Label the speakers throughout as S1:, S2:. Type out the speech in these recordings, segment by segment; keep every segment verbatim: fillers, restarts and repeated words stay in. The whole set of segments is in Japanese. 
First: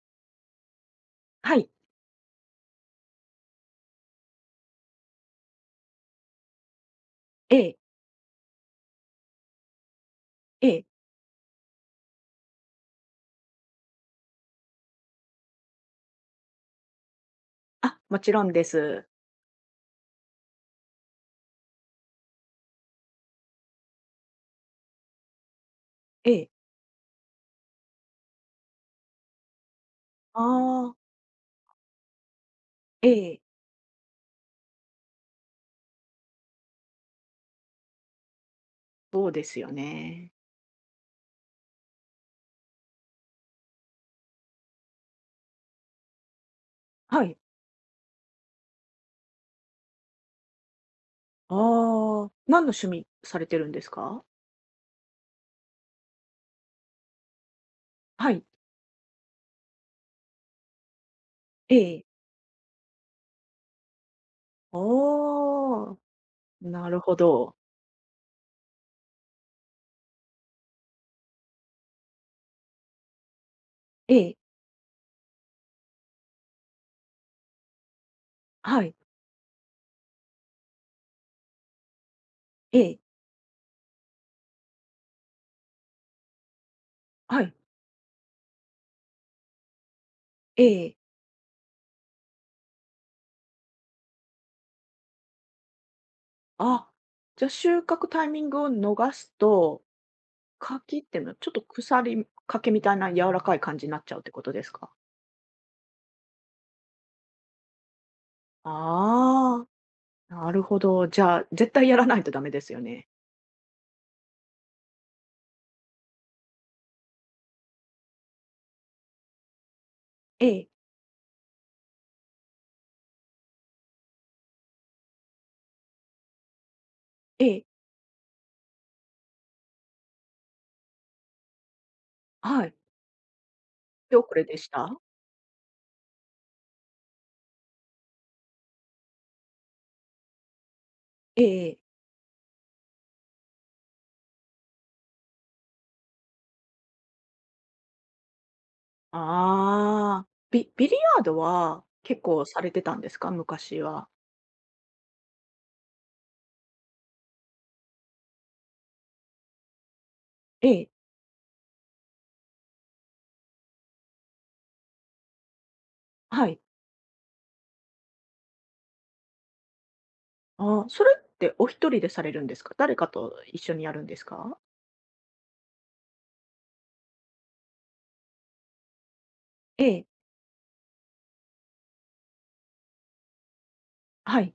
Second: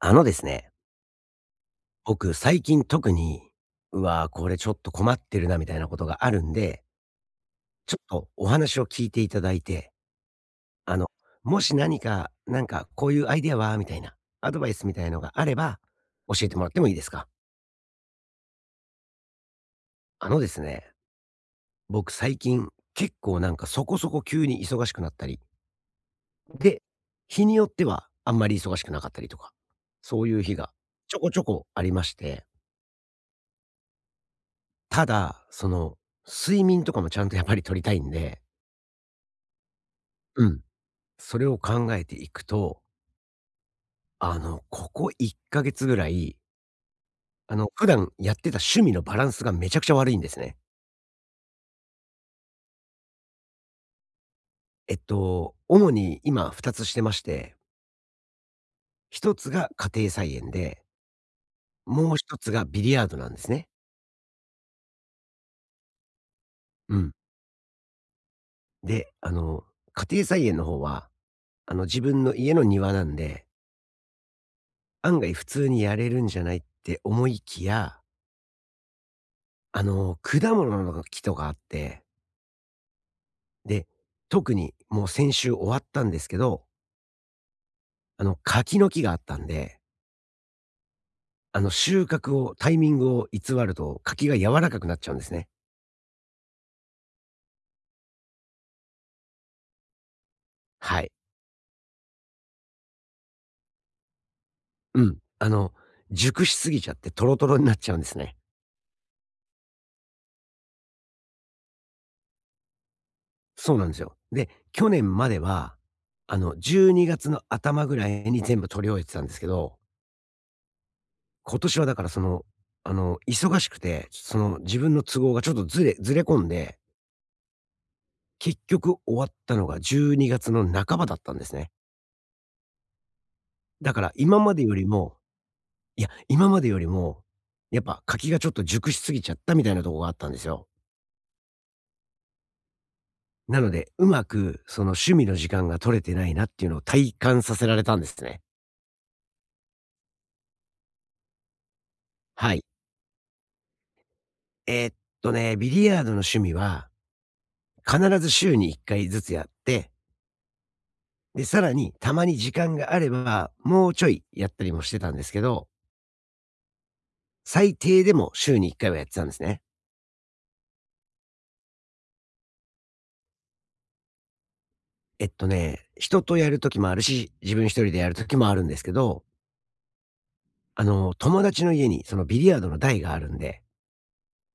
S1: あのですね、
S2: はい。
S1: 僕最近特に、うわー、これちょっと困ってるなみたいなことがあるんで、
S2: ええ、
S1: ちょっとお話を聞いていただいて、
S2: ええ。
S1: あの、もし何か、なんかこういうアイデアはみたいな、アドバイスみたいのがあれば、教えてもらってもいいですか？
S2: あ、もちろんです。
S1: あのですね、僕最近、結構なんかそこそこ急に忙しくなったり、
S2: ええ。
S1: で、日によってはあんまり忙しくなかったりとか、そうい
S2: あ
S1: う日が
S2: あ、
S1: ちょこちょこありまして、
S2: ええ、
S1: ただ、その、睡眠とかもちゃんとやっぱり取りたいんで
S2: そうですよね。
S1: うん。それを考えていくと、あの、ここいっかげつぐらい、
S2: はい。
S1: あの、普段やってた趣味のバランスがめちゃくちゃ悪いんですね。
S2: ああ、何の趣味されてるんですか？
S1: えっと、主に今ふたつしてまして、
S2: はい。
S1: 一つが家庭菜園で、
S2: ええ。
S1: もう一つがビリヤードなんですね。
S2: ああ、な
S1: う
S2: る
S1: ん。
S2: ほど。
S1: で、あの、家庭菜園の方は、あの、自分の家の庭なんで、
S2: ええ、
S1: 案外普通にやれるんじゃないって思いきや、
S2: はい、
S1: あの、果物の木とかあって、
S2: ええ、
S1: で、特にもう先週終わったんですけど、
S2: はい、
S1: あの、柿の木があったんで、
S2: ええ。
S1: あの、収穫をタイミングを偽ると、柿が柔らかくなっちゃうんですね。
S2: あ、じゃ、収穫タイミングを逃すと、柿
S1: は
S2: っ
S1: い。
S2: ていうのはちょっと腐りけみたいな柔らかい感じになっちゃうってことですか？
S1: うん。あの、熟しすぎちゃってトロトロになっちゃうんですね。
S2: ああ、なるほど。じゃあ、絶対やらないとダメですよね。
S1: そうなんですよ。で、去年までは、あの、じゅうにがつの頭ぐらいに全部取り終えてたんですけど、
S2: ええ。
S1: 今年はだからその、あの、忙しくて、その自分の都合がちょっとずれずれ込んで、
S2: ええ、
S1: 結局終わったのがじゅうにがつの半ばだったんですね。
S2: はい。
S1: だから
S2: 手遅
S1: 今
S2: れ
S1: ま
S2: で
S1: で
S2: し
S1: より
S2: た？
S1: もいや、今までよりも、やっぱ柿がちょっと熟しすぎちゃったみたいなとこがあったんですよ。
S2: ええええ。
S1: なので、うまくその趣味の時間が取れてないなっていうのを体感させられたんですね。
S2: ああ、ビビリヤードは結構
S1: は
S2: さ
S1: い。
S2: れてたんですか？昔は。
S1: えーっとね、ビリヤードの趣味は必ず週にいっかいずつやって、
S2: ええ、
S1: で、さらにたまに時間があればもうちょいやったりもしてたんですけど、
S2: はい。
S1: 最低でも週にいっかいはやってたんですね。
S2: ああ、それってお一人でされるんですか？誰かと一緒にやるんですか？
S1: えっとね、人とやるときもあるし、自分一人でやるときもあるんですけど、
S2: ええ、
S1: あの、友達の家にそのビリヤードの台があるんで、
S2: はい。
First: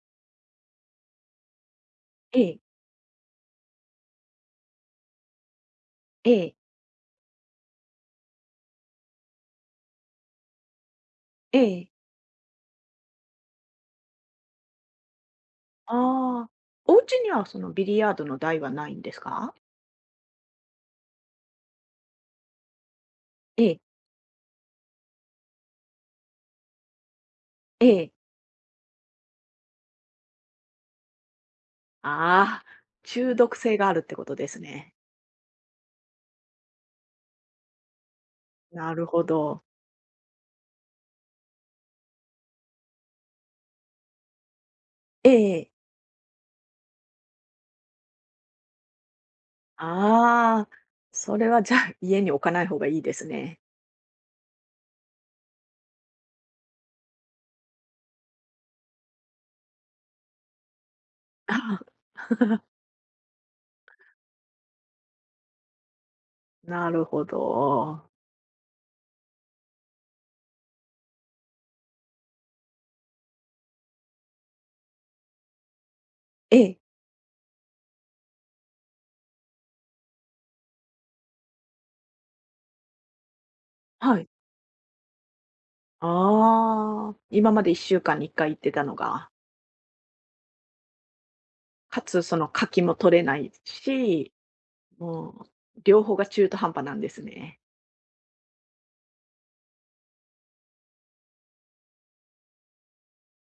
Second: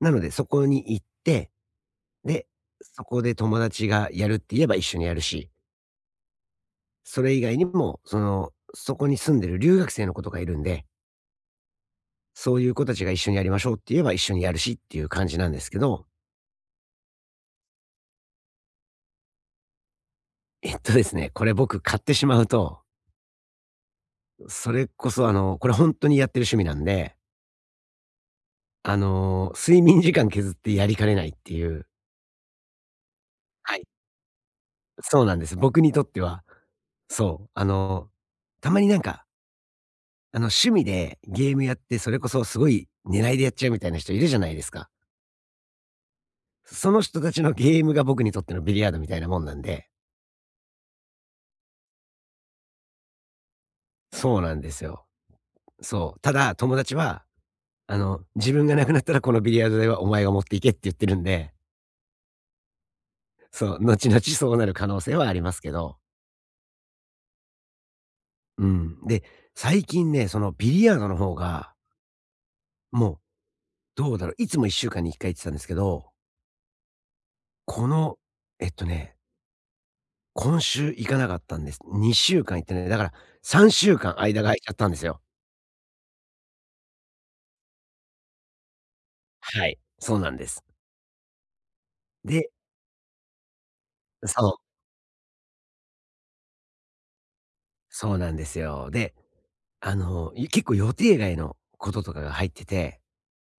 S1: なので、そこに行って、
S2: え
S1: で、
S2: え、
S1: そこで友達がやるって言えば一緒にやるし、
S2: ええ、
S1: それ以外にも、その、そこに住んでる留学生の子とかいるんで、
S2: ええ。
S1: そういう子たちが一緒にやりましょうって言えば一緒にやるしっていう感じなんですけど、
S2: ああ、お家にはそのビリヤードの台はないんですか？
S1: えっとですね、これ僕買ってしまうと、
S2: ええ、
S1: それこそあの、これ本当にやってる趣味なんで、
S2: ええ。
S1: あの、睡眠時間削ってやりかねないっていう
S2: ああ、中毒性
S1: は
S2: が
S1: い、
S2: あるってことですね。
S1: そうなんです。僕にとっては。そう、あの、たまに
S2: な
S1: なん
S2: るほ
S1: か
S2: ど。
S1: あの、趣味でゲームやって、それこそすごい狙いでやっちゃうみたいな人いるじゃないですか。
S2: えええ。
S1: その人たちのゲームが僕にとってのビリヤードみたいなもんなんで。
S2: ああ、それはじゃあ、家に置かない方がいいですね。
S1: そうなんですよ。そう。ただ、友達は、あの、自分が亡くなったらこのビリヤード台はお前が持っていけって言ってるんで、
S2: ああ、
S1: そう、後々そうなる可能性はありますけど。
S2: なるほど。
S1: うん。で、最近ね、そのビリヤードの方が、もう、どうだろう、いつもいっしゅうかんにいっかい行ってたんですけど、
S2: ええ、
S1: この、えっとね今週行かなかったんです。にしゅうかん行ってない。だからさんしゅうかんが
S2: はい。
S1: 空いちゃったんですよ。
S2: ああ、今までいっしゅうかんにいっかい行ってたのが、
S1: はい、そうなんです。
S2: かつその
S1: で
S2: 柿も取れないし、
S1: そう、
S2: もう両方が中途半端なんですね。
S1: そうなんですよ。で、あの、い結構予定外のこととかが入ってて、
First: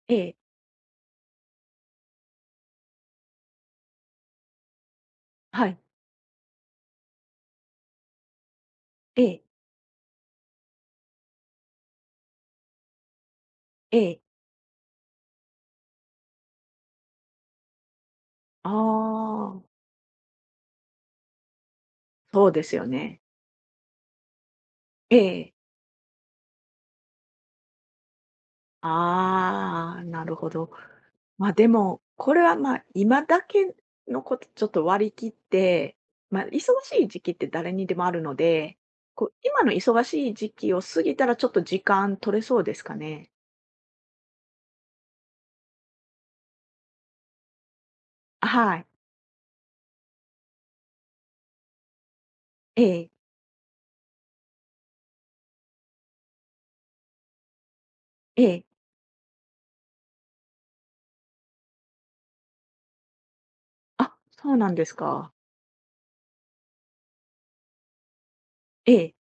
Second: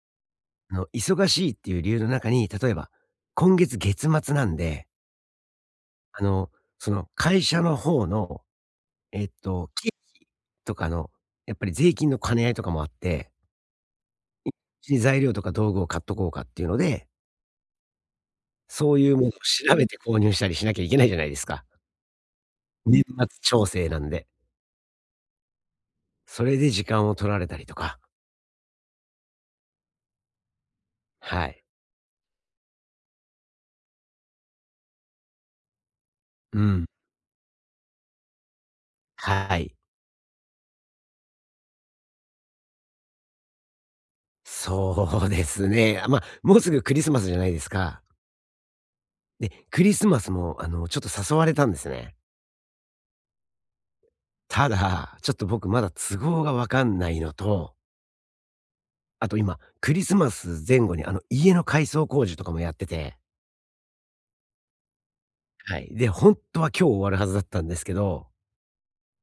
S2: ええ、
S1: あの、忙しいっていう理由の中に、例えば、今月月末なんで、
S2: はい、
S1: あの、その会社の方の、
S2: え
S1: えっ
S2: え、
S1: と、経費とかの、やっぱり税金の兼ね合いとかもあって、
S2: ええ、
S1: で材料とか道具を買っとこうかっていうので、
S2: あ
S1: そういうものを
S2: あ、
S1: 調べて購入したりしなきゃいけないじゃないですか。
S2: そうですよ
S1: 年
S2: ね。
S1: 末調整なんで、
S2: ええ。
S1: それで時間を取られたりとか、
S2: ああ、なるほど。
S1: は
S2: ま、
S1: い。
S2: でも、これは、ま、今だけのことちょっと割り切って、ま、忙
S1: うん。
S2: しい時期って誰にでもあるので、こう、
S1: は
S2: 今の
S1: い。
S2: 忙しい時期を過ぎたらちょっと時間取れそうですかね？
S1: そうですね。あ、まあ、もうすぐクリスマスじゃないですか。
S2: あ、はい。
S1: で、クリスマスもあの、ちょっと誘われたんですね。
S2: ええ、
S1: ただ、ちょっと僕まだ都合がわかんないのと、
S2: ええ。
S1: あと今、クリスマス前後にあの、家の改装工事とかもやってて、
S2: あ、そうなんですか。
S1: はい。で、本当は今日終わるはずだったんですけど、
S2: ええ。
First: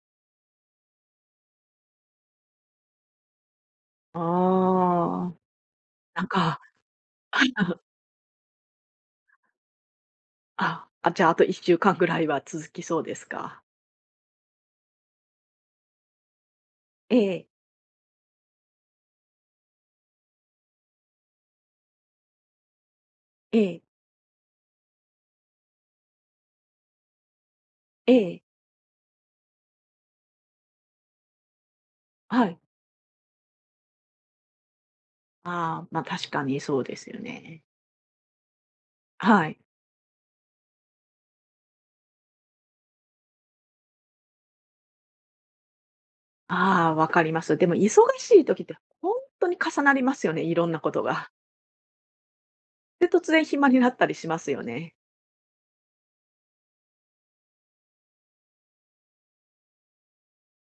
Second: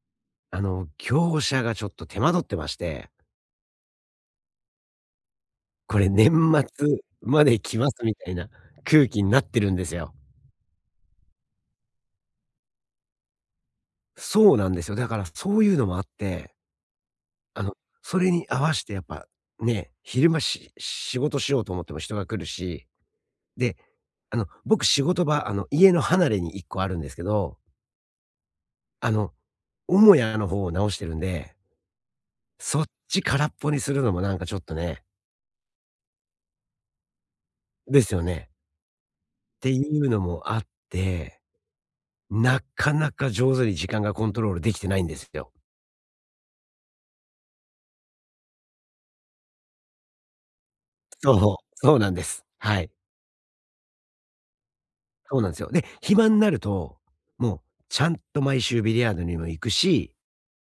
S1: あの、業者がちょっと手間取ってまして
S2: ああ、
S1: これ
S2: なん
S1: 年
S2: か、
S1: 末まで来 ますみたいな空気になってるんですよ。
S2: あ、あ、じゃあ、あといっしゅうかんぐらいは続きそうですか？
S1: そうなんですよ。だからそういうのもあって、
S2: ええ、
S1: あの、それに合わしてやっぱね、昼間し仕事しようと思っても人が来るし、
S2: え
S1: で、
S2: え、
S1: あの、僕仕事場、あの、家の離れにいっこあるんですけど、
S2: ええ、
S1: あの、母屋の方を直してるんで、
S2: はい。
S1: そっち空っぽにするのもなんかちょっとね
S2: ああ、ま、確かにそうですよね。
S1: ですよね。っ
S2: はい。
S1: ていうのもあって、なかなか上手に時間がコントロールできてないんですよ。
S2: ああ、わかります。でも忙しい時って、本当に重なりますよね、いろんなことが。
S1: そう、そうなんです。はい。
S2: で、突然暇になったりしますよね。
S1: そうなんですよ。で、暇になると、もうちゃんと毎週ビリヤードにも行くし、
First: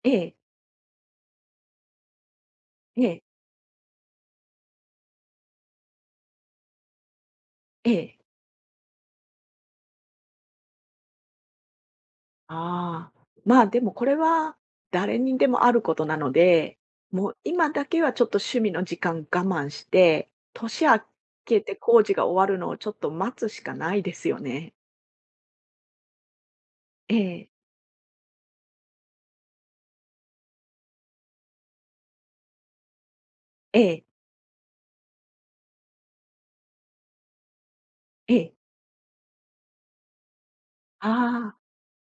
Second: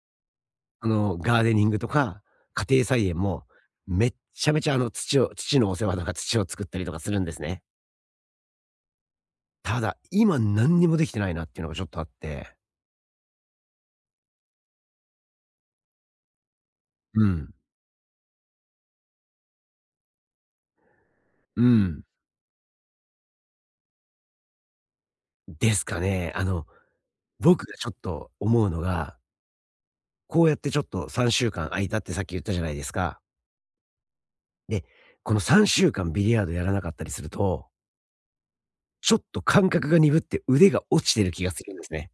S2: ええ、
S1: あの、ガーデニングとか家庭
S2: え
S1: 菜園
S2: え、
S1: も、めっちゃめちゃあの土を土のお世話とか土を作ったりとかするんですね。
S2: ええ。
S1: ただ、今何にもできてないなっていうのがちょっとあって。
S2: ああ、まあ、でもこれは誰にでもあることなので、
S1: う
S2: もう
S1: ん。
S2: 今だけはちょっと趣味の時間我慢して、年明け
S1: う
S2: て工
S1: ん。
S2: 事が終わるのをちょっと待つしかないですよね。
S1: ですかね。あの、
S2: ええ、
S1: 僕がちょっと思うのが、こうやってちょっとさんしゅうかん空いたってさっき言ったじゃないですか。
S2: ええ、
S1: で、このさんしゅうかんビリヤードやらなかったりすると
S2: ええ。
S1: ちょっと感覚が鈍って腕が落ちてる気が
S2: ああ、
S1: するんですね。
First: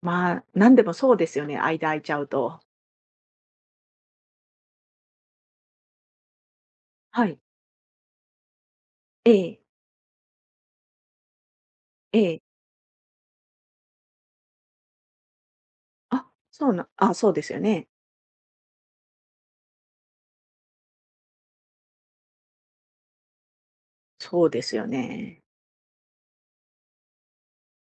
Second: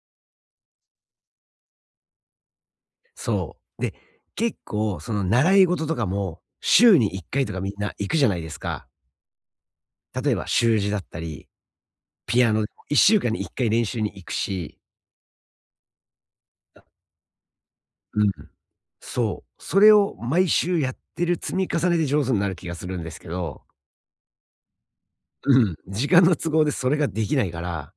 S2: まあ、なんでもそうですよね、間空いちゃうと。
S1: そう。で、結構その習い事とかも、週に1
S2: はい。
S1: 回とかみんな行くじゃないですか。
S2: ええ、
S1: 例えば習字だったり、
S2: ええ。
S1: ピアノでもいっしゅうかんにいっかい練習に行くし、
S2: あ、そうなあ、そうですよね。
S1: うん、そう。それを毎週やってる積み重ねで上手になる気がするんですけど、
S2: そうですよね。
S1: うん、時間の都合でそれができないから、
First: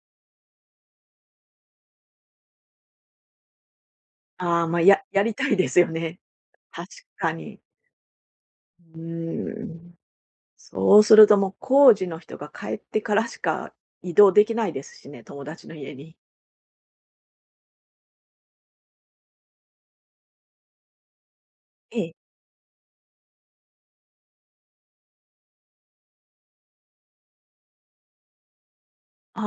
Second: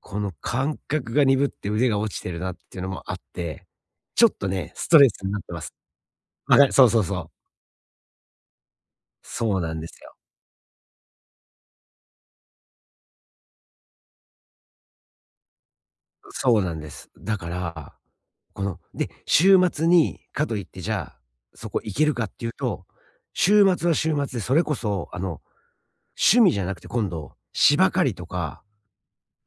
S1: この感覚が鈍って腕が落ちてるなっていうのもあって、ちょっと
S2: ああ、
S1: ね、
S2: まあ、
S1: スト
S2: や
S1: レ
S2: や
S1: スに
S2: り
S1: なっ
S2: た
S1: て
S2: い
S1: ま
S2: で
S1: す。
S2: すよね。
S1: わかる、そ
S2: 確
S1: うそうそう。
S2: かに。う
S1: そう
S2: ー
S1: なんで
S2: ん。
S1: すよ。
S2: そうするともう工事の人が帰ってからしか移動できないですしね、友達の家に。
S1: そうなんです。だから、この、で、週末に、かといってじゃあ、そこ行
S2: え
S1: ける
S2: え。
S1: かっていうと、週末は週末でそれこそ、あの、趣味じゃなくて今度、芝刈りとか、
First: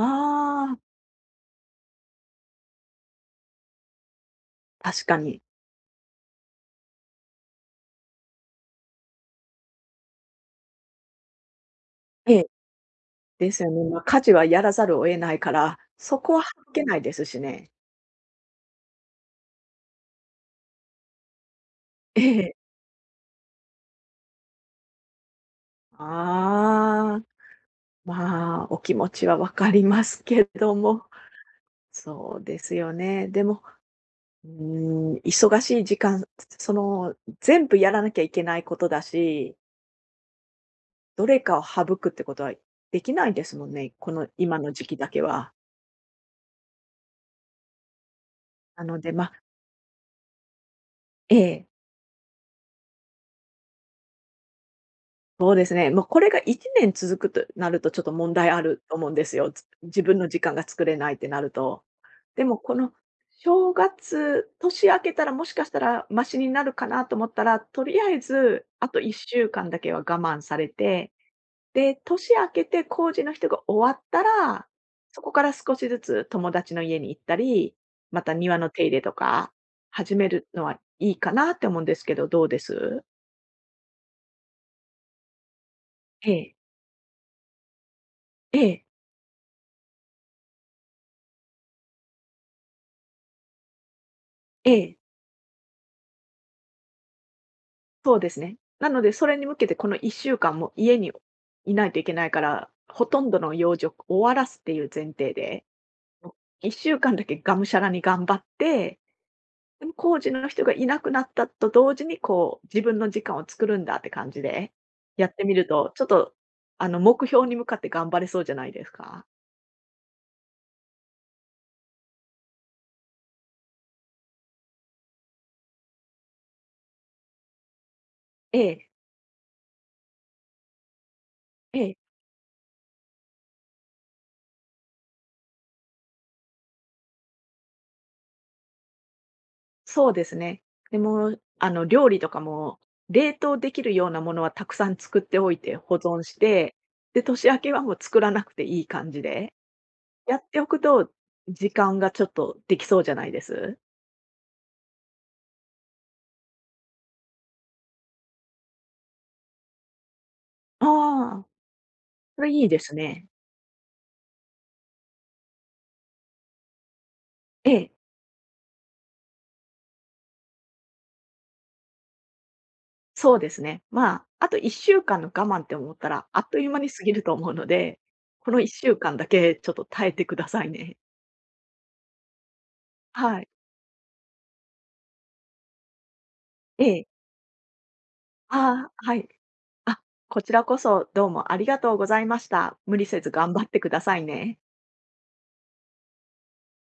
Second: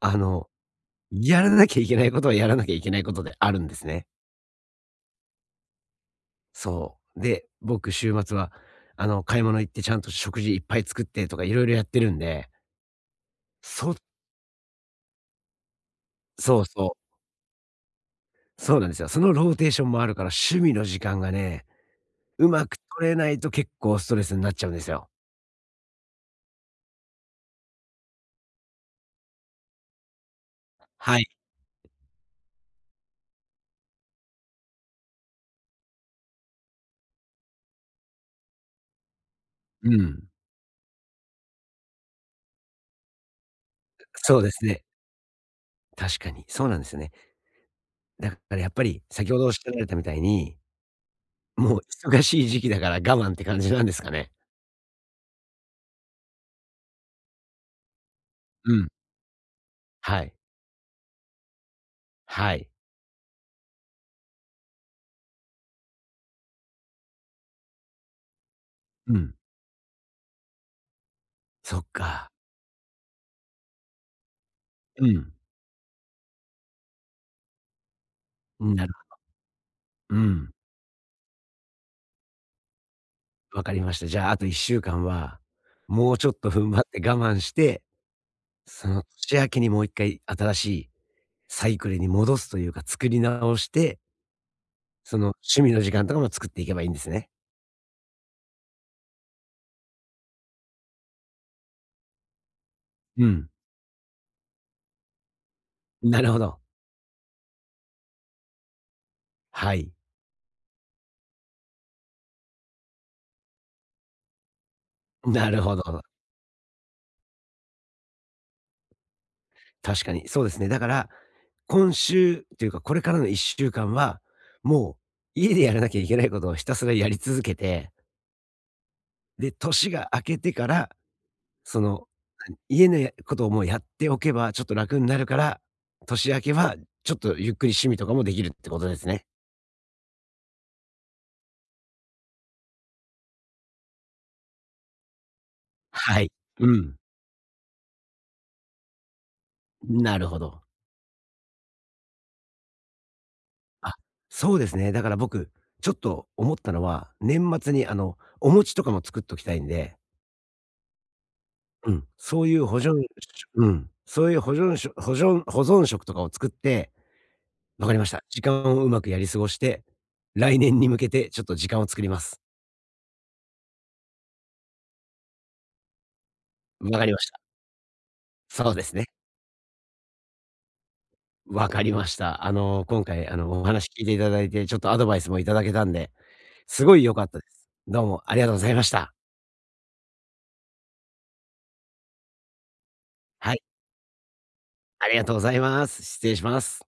S1: あの、
S2: あ、
S1: やらなきゃいけないことはやらなきゃいけないことであるんですね。
S2: 確かに。
S1: そう。で、僕週末は、あの、買い物行ってちゃんと食事いっぱい作ってとかいろいろやってるん
S2: え
S1: で、
S2: え、ですよね。
S1: そ
S2: まあ、家事はやらざるを得ないから、そこは
S1: そう
S2: 省け
S1: そ
S2: ない
S1: う。
S2: ですしね。
S1: そうなんですよ。そのローテーションもあるから、趣味の時間がね、
S2: え
S1: う
S2: え。
S1: まく取れないと結構ストレスになっちゃうんですよ。
S2: ああ、まあ、お気持ちは分かりますけども、
S1: はい。
S2: そうですよね。でもうーん、忙しい時間、その、全部やらなきゃいけないことだし、
S1: うん。
S2: どれかを省くってことはできないですもんね、この
S1: そうで
S2: 今
S1: す
S2: の
S1: ね。
S2: 時期だけは。
S1: 確かに。そうなんですよね。だからやっぱ
S2: なの
S1: り、
S2: で、ま
S1: 先
S2: あ、
S1: ほどおっしゃられたみたいに、
S2: ええ、
S1: もう忙しい時期だから我慢って感じなんですかね。
S2: そうですね、もうこれがいちねん続くとなるとちょっと問題あ
S1: う
S2: る
S1: ん。
S2: と思うんですよ。つ自分
S1: は
S2: の
S1: い。
S2: 時間が作れないってなると。で
S1: は
S2: も
S1: い。
S2: この正月、年明けたらもしかしたらマシになるかなと思ったら、とりあえずあと
S1: う
S2: 1
S1: ん。
S2: 週間だけは我慢されて
S1: そっ
S2: で、
S1: か。
S2: 年明けて工事の人が終わったら、
S1: う
S2: そこ
S1: ん。
S2: から少しずつ友達の家に行ったり、また庭の手
S1: な
S2: 入
S1: る
S2: れとか始
S1: う
S2: める
S1: ん。
S2: のはいいかなって思うんですけど、どうです
S1: わかりました。じゃあ、あといっしゅうかんは、もうち
S2: え
S1: ょっと
S2: え、
S1: 踏ん張って我慢して、
S2: ええ、
S1: その年明けにもういっかい新しいサイクルに戻すというか、作り直して、
S2: ええ、
S1: その趣味の時間とかも作っていけばいいんですね。
S2: そうですね。なので、それに向けてこのいっしゅうかんも家にいないといけないから、ほと
S1: う
S2: んど
S1: ん。
S2: の用事を終わらすっていう前提で、
S1: な
S2: も
S1: るほど。
S2: ういっしゅうかんだけがむしゃらに頑張って、
S1: は
S2: でも
S1: い。
S2: 工事の人がいなくなったと同時に、こう、自分の時間を作るんだって感じで、やって
S1: な
S2: み
S1: る
S2: る
S1: ほ
S2: と、
S1: ど。
S2: ちょっと、あの、目標に向かって頑張れそうじゃないですか？
S1: 確かに、そうですね。だから、今週というか、これからのいっしゅうかんは、もう家でやらなきゃいけないことをひたすらやり続けて、
S2: ええ、
S1: で、年が明けてから、
S2: え
S1: そ
S2: え、
S1: の、家のやことをもうやっておけばちょっと楽になるから、年明けはちょっとゆっくり趣味とかもできるってことですね。
S2: そうですね。でも、あの、料理とかも、冷凍できるようなものはたくさん作っておいて保
S1: は
S2: 存
S1: い。
S2: し
S1: う
S2: て、
S1: ん。
S2: で、年明けはもう作らなくていい感じで、
S1: なる
S2: や
S1: ほ
S2: って
S1: ど。
S2: おくと、時間がちょっとできそうじゃないです？
S1: あ、そうですね。だから僕、ちょっと思ったのは、年末にあの、お餅とかも作っときたいんで
S2: ああ、
S1: うん、
S2: そ
S1: そう
S2: れ
S1: い
S2: い
S1: う
S2: い
S1: 保
S2: で
S1: 存
S2: す
S1: 食
S2: ね。
S1: うん、そういう保存し保存保存食とかを作って、
S2: え
S1: わ
S2: え。
S1: かりました。時間をうまくやり過ごして、来年に向けてちょっと時間を作ります。
S2: そうですね。まあ、あといっしゅうかんの我慢って思ったら、あっという間に
S1: わ
S2: 過
S1: か
S2: ぎ
S1: りま
S2: る
S1: し
S2: と
S1: た。
S2: 思うので、この
S1: そうで
S2: 1
S1: す
S2: 週
S1: ね。
S2: 間だけちょっと耐えてくださいね。
S1: わかりました。あの、今回、あ
S2: はい。
S1: の、お話聞いていただいて、ちょっとアドバイスもいただけたんで、
S2: え
S1: すごい
S2: え。
S1: 良かったです。どうもありがとうございま
S2: あ
S1: し
S2: あ、
S1: た。
S2: はい。あ、こちらこそどうもありがとうございました。無理せず頑
S1: はい、
S2: 張ってくださいね。
S1: ありがとうございます。失礼します。